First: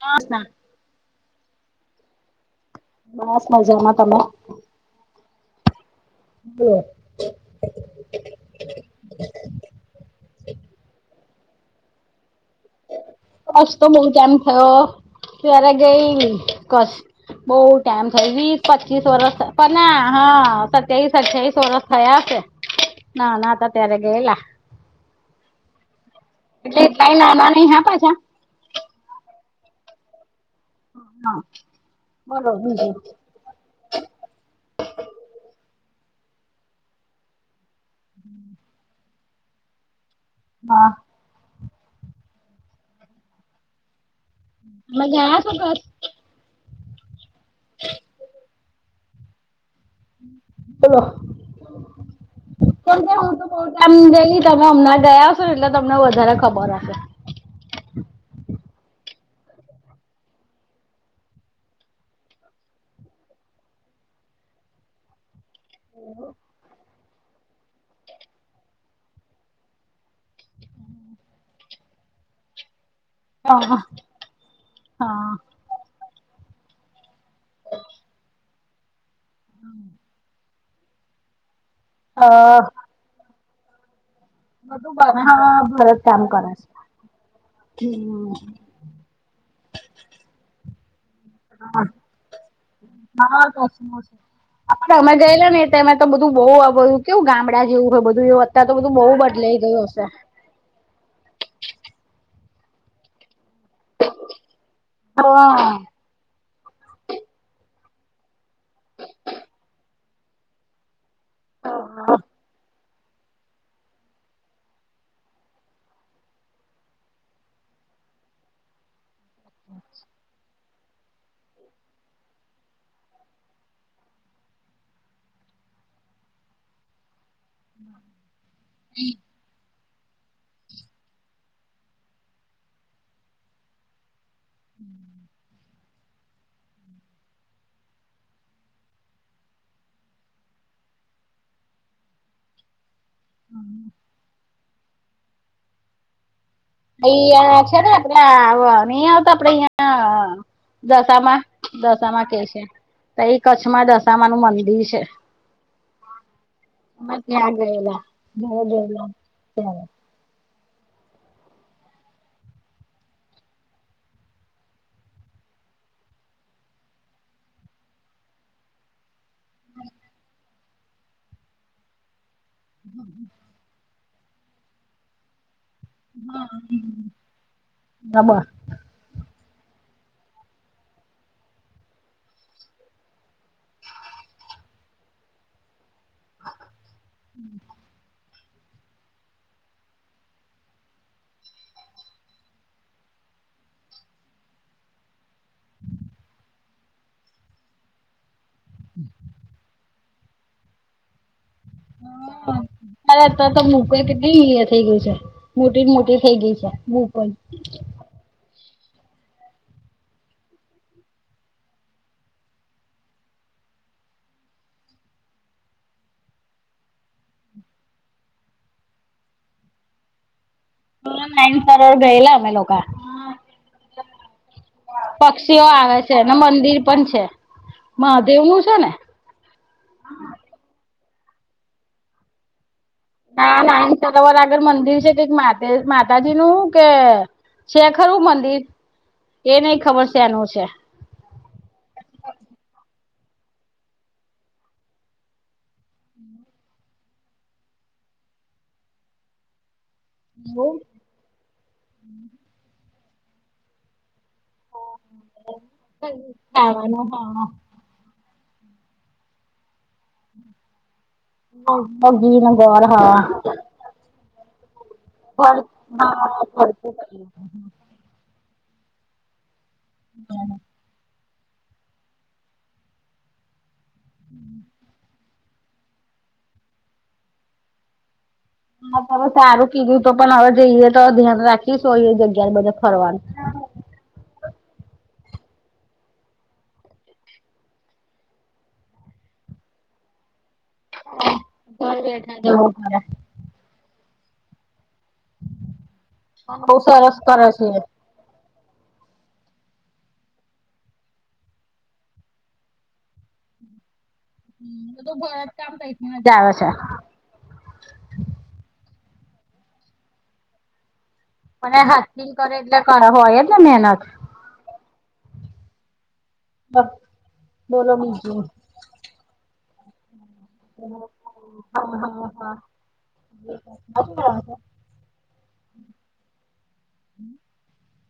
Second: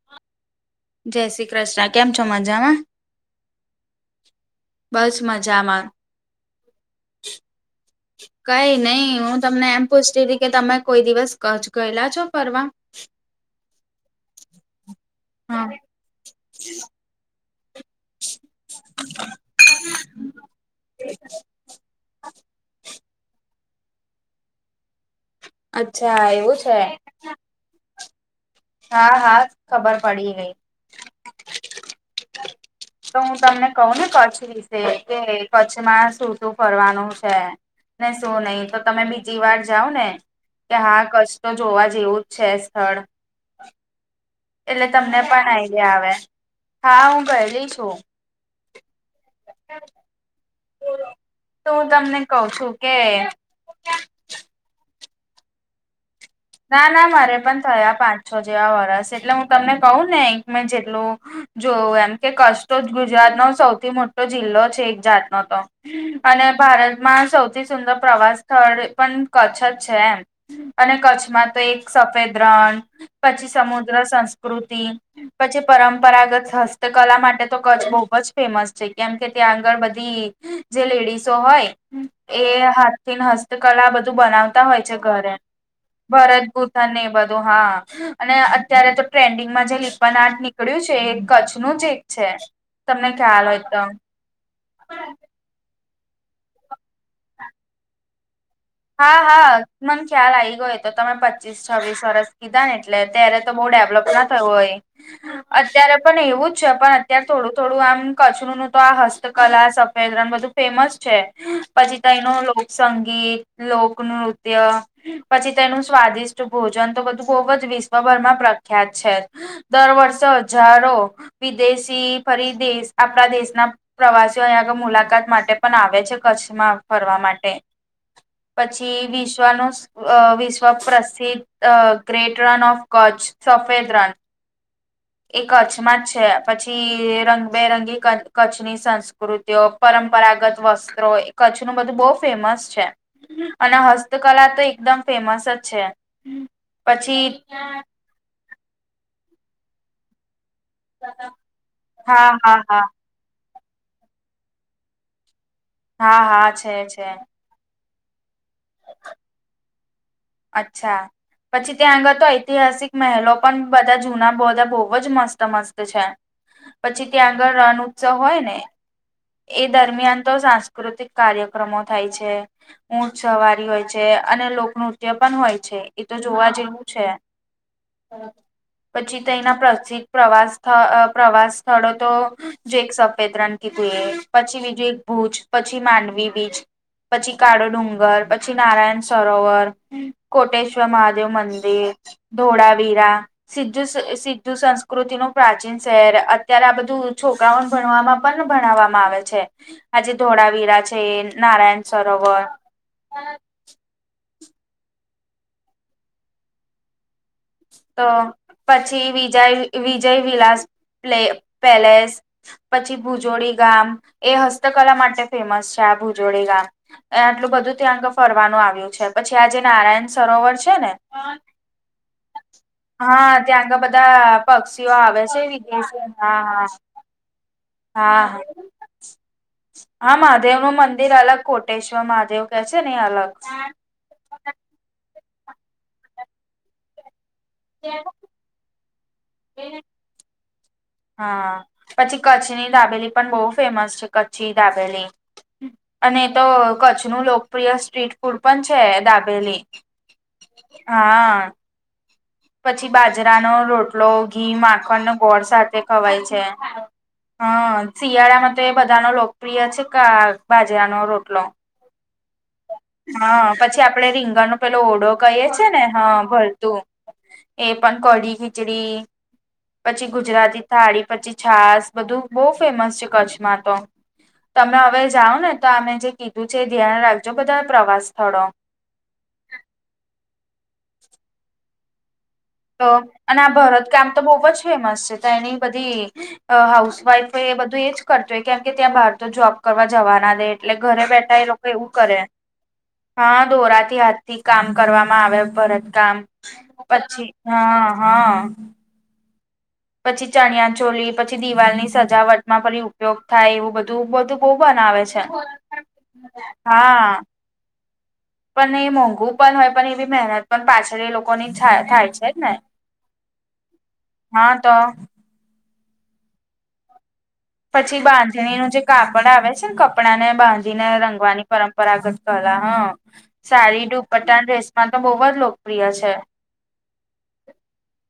[unintelligible] ના જય શ્રી કૃષ્ણ કેમ છો મજામાં બસ મજામાં તમે બસ મજામાં [inaudible] કઈ નહી હું તમને એમ પૂછતી હતી કે તમે કોઈ દિવસ ગયેલા છો ફરવા કચ તો [unintelligible] કેમ થયો હા ક્યારે ગઈ કચ બોવ કામ થઇ વીસ પચીસ વરષ પણ ના હા સત્યાવીસ અઠ્યાવીસ વરષ થયા છે [inaudible] ના ના હતા ત્યારે ગેયલા અચ્છા એવું છે તય હા પાછા હા હા ખબર પડી ગઈ હા બોલો હું કેય કહો ને કચ્છ વિશે કે કચ્છમાં શું શું ફરવાનું છે ને શું નહી તો તમે બીજી વાર જાઓ ને કે હા કશ તો જોવા જેવું જ છે સ્થળ એટલે તમે તમને ગયા પણ છો કચ્છ આઈડિયા આવે હા હું ગયલી છું બોલો તો હું તમને કઉ છું કે [unintelligible] ગેલી તમે હમણાં ગયા છો એટલે તમને વધારે ખબર ના હશે ના મારે પણ થયા પાંચ છો જેવા વરસ એટલે હું તમને કહું ને એક મે જેટલું જોવું એમ કે કચ તો ગુજરાતનો સૌથી મોટો જિલ્લો છે એક જાતનો તો અને ભારત માં સૌથી સુંદર પ્રવાસ સ્થળ પણ કચ્છ જ છે એમ અને કચ્છ મા તો એક સફેદ રણ પછી હા સમુદ્ર સંસ્કૃતિ હા પછી પરંપરાગત હસ્તકલા માટે તો કચ્છ બહુ જ ફેમસ છે કેમ કે ત્યાં આગળ બધી જે લેડીસો અ હોય એ હાથ હસ્તકલા બધું બનાવ બધું હા [unintelligible] ભરત છે ભૂથન ને એ બધું હા અને અ હા ત્યારે તો ટ્રેન્ડિંગમાં જે લિપન આર્ટ નીકળ્યું છે એ કચ્છ નું જ એક છે તમને ખ્યાલ હોય તો કચ્છનો છે. અમે ગયેલા ને તેમાં તો બધું બહુ બધું કેવું ગામડા જેવું હોય બધું એવું અત્યારે તો બધું હા બહુ બદલાઈ હા, ગયું મને હશે. ખ્યાલ આવી ગયો. તો તમે પચીસ-છવ્વીસ વર્ષ કીધા ને, એટલે ત્યારે તો બોડે [unintelligible] ના થયુ હોય હા અત્યારે પણ એવું જ છે, પણ અત્યારે થોડું થોડું આમ કચ્છનું તો આ હસ્તકલા, સફેદ રણ બધું ફેમસ છે. પછી ત્યાંનુ એનું લોકસંગીત લોકનૃત્ય. પછી તેનું સ્વાદિષ્ટ ભોજન તો બધું બહુ જ વિશ્વભરમાં પ્રખ્યાત છે. દર વર્ષે હજારો વિદેશી, ફરી દેશ આપણા દેશના પ્રવાસીઓ અહીંયા આગળ મુલાકાત માટે પણ આવે છે, કચ્છમાં ફરવા માટે. પછી વિશ્વ ને વિશ્વ પ્રસિદ્ધ ગ્રેટ રણ ઓફ કરછ, સફેદ રણ. એ કચ્છમાં જ છે. પછી રંગબેરંગી કચ્છની સંસ્કૃતિઓ પરંપરાગત વસ્ત્રો એ કચ્છનું બધું બહુ ફેમસ છે. અને હસ્તકલા તો એકદમ ફેમસ જ છે. પછી અહીંયા છે ને, આપડે આ નહીં આવતા, આપડે અહિયાં. હા દશામા દશામા હા કે છે, હા તો એ કચ્છમાં દશામા નું મંદિર છે. હ, હા હા છે છે અમે ત્યાં ગયેલા. બહુ ગરમી હતી ત્યારે, અચ્છા. પછી, ત્યાં આગળ તો ઐતિહાસિક મહેલો પણ બધા જૂના, બધા બહુ જ મસ્ત-મસ્ત છે. પછી, ત્યાં આગળ રણ ઉત્સવ હોય ને! એ દરમિયાન તો સાંસ્કૃતિક કાર્યક્રમો થાય છે. ઊંટ સવારી હોય છે, અને લોકનૃત્ય પણ હોય છે. એ તો જોવા જેવું છે. ત્યારે પછી તેના પ્રસિદ્ધ પ્રવાસ, પ્રવાસ સ્થળો તો. જે એક સફેદ રણ કીધું, એ પછી બીજું એક ભુજ, પછી માંડવી. બીચ, પછી કાળો ડુંગર, પછી નારાયણ સરોવર. હ, કોટેશ્વર મહાદેવ મંદિર, ઢોળાવીરા. સીધું સિંધુ સંસ્કૃતિ નું પ્રાચીન શહેર. અત્યારે આ બધું છોકરાઓને ભણવામાં. ભણાવવામાં આવે છે. આજે ધોળાવીરા છે, નારાયણ સરોવર હા, લે તો તો મુ [unintelligible] કેટલી થઇ ગય છે, મોટી મોટી થઇ ગઈ છે, બહુ પણ. તો પછી વિજય, વિજય વિલાસ પેલેસ. પછી ભુજોડી ગામ, એ હસ્તકલા માટે ફેમસ છે. આ ભુજોડી ગામ. એ આટલું બધું ત્યાં તો ફરવાનું આવ્યું છે. પછી આ જે નારાયણ સરોવર છે ને [unintelligible] એ લાઈન પર ગયેલા અમે લોકો. હા, ત્યાં તો બધા પક્ષીઓ આવે છે. પક્ષીઓ આવે વિદેશી છે અને હા, હા. મંદિર પણ છે હા મહાદેવ નું હા છે ને? હા, મહાદેવ નું મંદિર અલગ કોટેશ્વર મહાદેવ કે છે ને એ અલગ છે. તમારે આગળ મંદિર છે, તે માતાજી નું કે છે ખરુ, મંદિર એ નહીં, ખબર શેનું છે? હા, પછી કચ્છની દાબેલી પણ બહુ ફેમસ છે, કચ્છી દાબેલી. અને તો કચ્છનું લોકપ્રિય સ્ટ્રીટ ફૂડ પણ છે, દાબેલી. હમ. હા. અ.... પછી બાજરાનો રોટલો. રોટલો ઘી, માખણ ને ગોળ સાથે ખવાય છે, ખાવાનું હા. શિયાળામાં તો એ બધાનો લોકપ્રિય છે, આ બાજરાનો રોટલો. [unintelligible] હા, પછી આપડે રીંગણાંનો પેલો ઓળો કહીએ હા છે ને? હા, ભળતુ એ. પણ કઢી-ખીચડી, પછી ગુજરાતી. થાળી, પછી છાસ, બધું બહુ ફેમસ છે. કચ્છમાં તો તને હવે. જાવ ને તો અમે જે કીધું છે એ ધ્યાન રાખજો બધા પ્રવાસ સ્થળો. હા તમે સારું કીધું તમે પણ હવે જઈએ તો ધ્યાન રાખીશું. એ જગ્યાએ બધે તો ફરવાનું. અને આ ભરતકામ. તો ખૂબ જ ફેમસ છે તા એની બધી હાઉસવાઈફ એ બધું એજ કરતો હોય કેમ કે ત્યાં બહાર તો જોબ કરવા જવાના દે એટલે ઘરે બેઠા એ લોકો એવું ઘર કરે બેઠા જવું પડે હા દોરાથી હાથ થી કામ કરવામાં આવે ભરત કામ બઉ સરસ પછી કરે છે હ હ પછી ચણિયા ચોલી પછી દિવાલની સજાવટમાં ફીરી ઉપયોગ થાય એવું બધું બધું કો બના આવે બધું છે. ભરત કામ તઈથી જ આવે છે હા પણ એ મોંઘું પણ હોય પણ એ બી મહેનત પણ પાછળ એ લોકો અને હાથિંગ કરે એટલે મહેનત હા તો [unintelligible] પછી બીજું બાંધણીનું જે કાપડ આવે છે ને કપડાં ને બાંધણી ને રંગવાની પરંપરાગત કલા હ સાડી દુપટા ડ્રેસ મા તો બહું જ લોકપ્રિય છે.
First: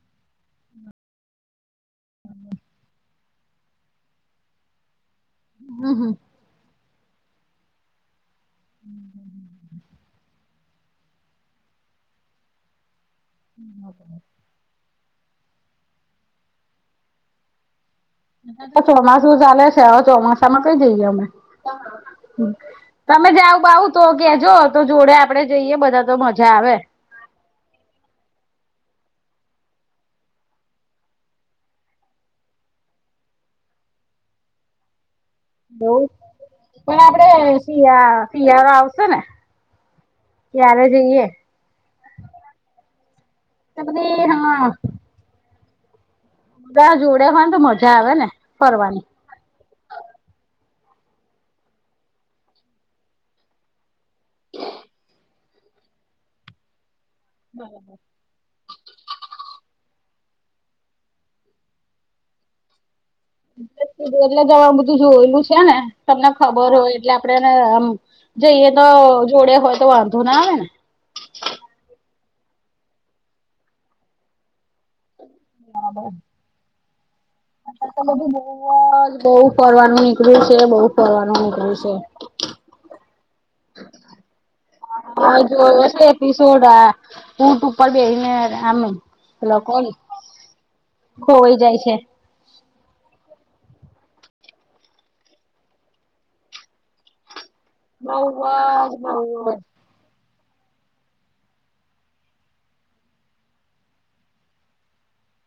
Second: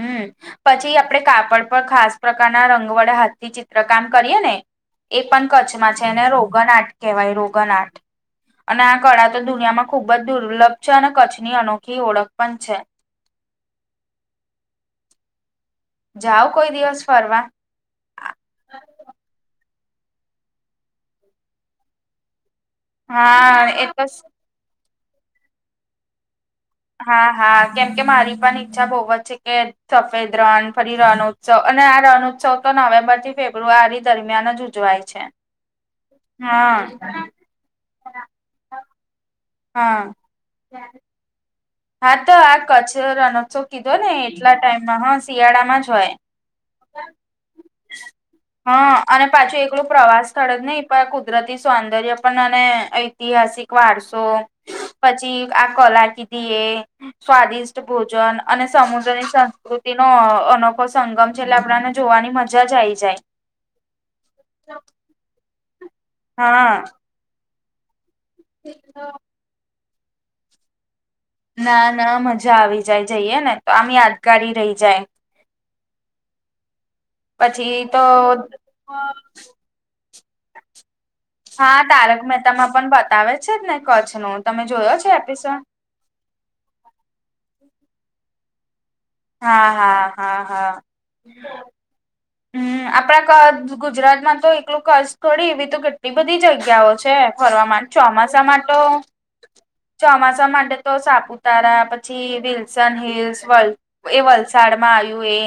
હમ. પછી આપડે કાપડ ખાસ પ્રકારના રંગ વડે હાથથી ચિત્રકામ કરીએ ને એ પણ કચ્છમાં છે હમ એને રોગન આટ કહેવાય રોગન આટ. અને આ કળા તો દુનિયામાં ખુબ જ દુર્લભ છે. અને કચ્છની અનોખી ઓળખ પણ છે. [inaudible] જાવ કોઈ દિવસ ફરવા. તો ચોમાસું ચાલે છે. અવે ચોમાસામાં કઈ જઈએ અમે. તમે જાવ હા એ બાઉ તો કેજો તો જોડે આપડે જઈએ બધા તો મજા આવે. હા હા કેમ કે મારી પણ ઈચ્છા બહુ જ છે કે સફેદ રણ ફરી રણોત્સવ અને આ રણ ઉત્સવતો નવેમ્બર થી ફેબ્રુઆરી દરમિયાન જ જોવાય છે. એવું હા પણ આપડે શિયા શિયાળો આવશે ને? હા ત્યારે જઈએ. હા તો આ કચ્છ રણોત્સવ તો કીધો ને બધી એટલા હા ટાઈમમાં હ શિયાળામાં જ હોય. બધા જોડે હો ને તો મજા આવે ને હા ફરવાની. અને પાછી એક પેલું પ્રવાસ સ્થળ જ નઈ પણ કુદરતી સૌંદર્ય પણ અને ઐતિહાસિક વારસો પછી આ કલા કીધી એ સ્વાદિષ્ટ ભોજન અને સમુદ્રની સંસ્કૃતિનો અનોખો સંગમ છે એટલે આપણાને જોવાની મજા જ આવી જાય. બધું એટલે અવે બધું જોયેલું છે ને. તમને ખબર હા હોય એટલે આપડે એને જઈએ તો જોડે હોય તો વાંધો ના આવે ને? ના ના મજા આવી જાય જઈએ ને તો આમ યાદગારી રહી જાય. [unintelligible] અ તો બધું બોઉ જ બઉ ફરવાનું નીકળ્યું છે. બઉ હા તારક મહેતામાં પણ બતાવે છે જ ને કચ્છ નું તમે જોયો છો એપિસોડ? પિસોડા ઉટ ઉપર બેહિને એમ હા લોકો હા હા હા ખોવાઈ જાય છે. હમ આપણા ક ગુજરાતમાં તો એકલું કચ્છ થોડી એવી તો કેટલી બધી જગ્યાઓ છે. ફરવા માટે ચોમાસામાં તો ચોમાસા માટે તો સાપુતારા પછી વિલ્સન હિલ્સ વલ એ વલસાડ માં આવ્યું એ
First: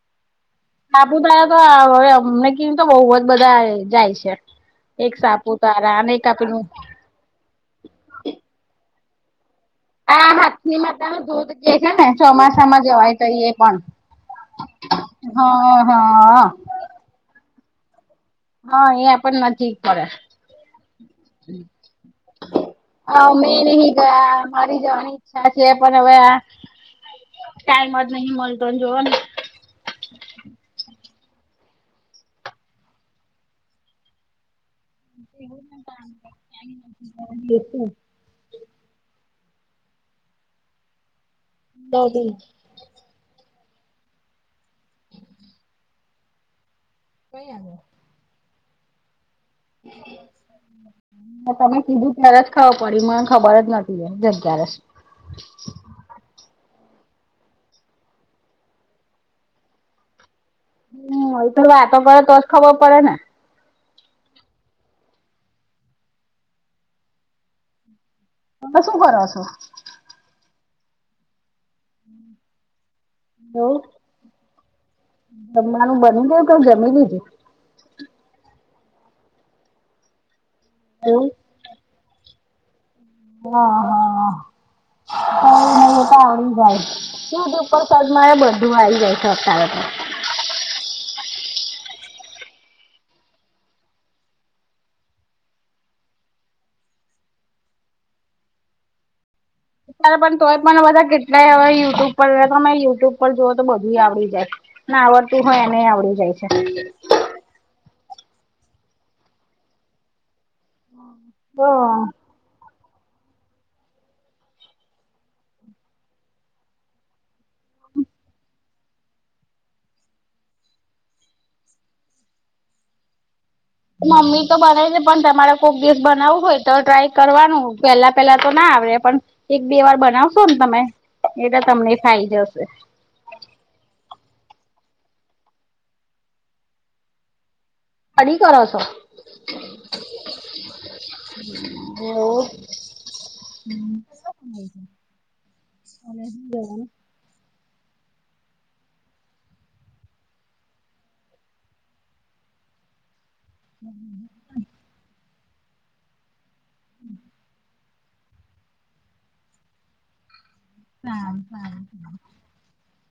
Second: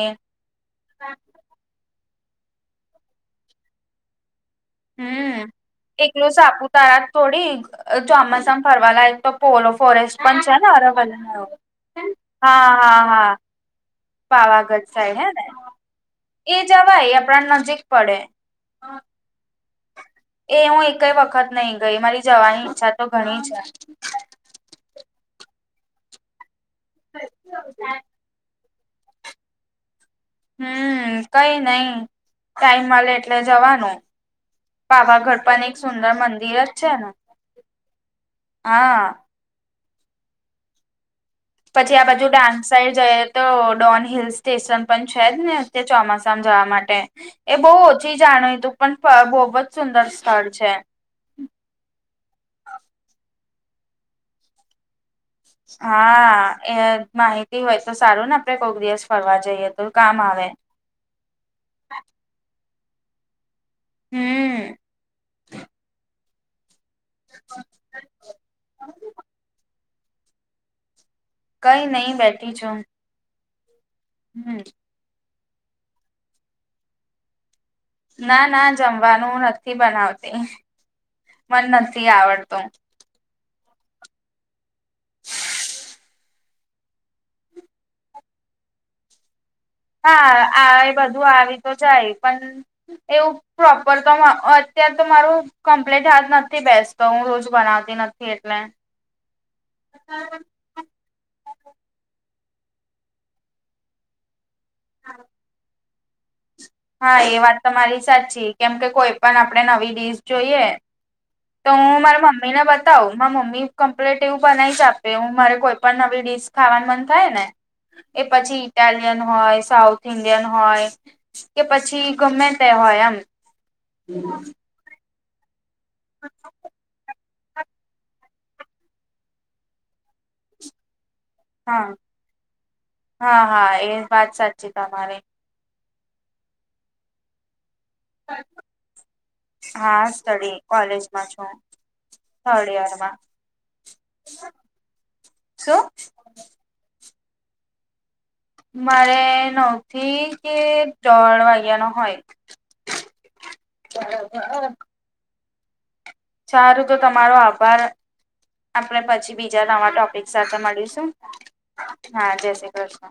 સાપુતારા તો આ મે કીધું તો બોઉ બધા જાય છે. એક સાપુતારા અને એક આ પેલું થોડીક, ચોમાસામાં ફરવા લાયક તો પોલો ફોરે આ હાથની માતા ના દૂધ જે હે ને, હા ચોમાસામાં હા જવાય હા તાઈએ પણ. પાવાગઢ સાઈડ હે ને હ હ. એ જવાય આપડાને નજીક પડે. હા એ આપણ નજીક પડે. એ હું એકય વખત નહી ગઈ. મારી જવાની ઈચ્છા તો ઘણી અમે છે. નહી ગયા મારી જવાની ઈચ્છા છે. પણ હવે આ ટાઈમ જ નહી મળતો ને જવાનો. હમ કઈ નઈ. ટાઈમ મળે એટલે જવાનું. પાવાગઢ પણ એક સુંદર મંદિર જ છે ને! હા. પછી આ બાજુ ડાંગ સાઈડ જઈએ તો, ડોન હિલ સ્ટેશન પણ છે જ ને. તે ચોમાસામાં જવા માટે. એ બહુ ઓછી જાણીતું, પણ બહુ જ સુંદર સ્થળ છે. તમે કીધું ત્યારે જ ખબર પડી. મને ખબર જ નથી, એ ક્યારે. હા. એ માહિતી હોય તો સારું ને, આપડે કોક દિવસ ફરવા જઈએ તો કામ આવે. હમ. એકલું વાતો કરો તો જ ખબર પડે ને. હમ તમે શું કર છો? કઈ નહી બેઠી છું. બોલ [unintelligible] જમવાનું બની ગયું, કે જમી લીધું. ના ના જમવાનું નથી બનાવતી. એવું! મન નથી આવડતુ. હા હા. કે નહીં એ તો આવડી જાય. [unintelligible] હા આવે, બધું આવી તો જાય પણ. એવું પ્રોપર તો અત્યાર તો મારું, કોમ્પ્લેટ હાથ નથી બેસતો. હું રોજ બનાવતી નથી એટલે. હવે પણ તોય પણ, બધા કેટલાય હવે યુટ્યુબ પર તમે યુટ્યુબ પર જુઓ, તો બધું આવડી જાય. ના આવડતું હોય એનેય આવડી જાય છે. હા. એ વાત તમારી સાચી. કેમ કે, કોઈ પણ આપડે નવી ડીશ જોઈએ! તો હું છે મારા મમ્મીને બ કહુ. મારા મમ્મી કમ્પ્લેટ એવું બનાઈ જ આપે. હું મારે કોઈ પણ નવી ડીશ ખાવાનું મન થાય ને! એ પછી ઇટાલિયન હોય, સાઉથ ઇન્ડિયન હોય, કે પછી ગમે તે હોય એમ. મમ્મી તો બનાવી લેય. પણ તમારે કોક દિવસ બનાવવું હોય તો, ટ્રાય કરવાનું. પેલા પેલા તો ના આવડે. પણ એક-બે વાર બનાવશો ને તમે એ તો હા તમને ફાઈ જશે. હા હા. એ વાત સાચી તમારી. સ્ટડી કરો છો? હા સ્ટડી, કોલેજમાં છું. હો. થર્ડ યરમાં હમ. શું અમે હું બોલવાના. મારે નવથી કે દોડ વાગ્યાના હોય. ચાલો સરસ! સારું તો તમારો આભાર. આપણે પછી બીજા નવા ટોપિક સાથે મળીશું. ચલ. હા જય શ્રી કૃષ્ણ!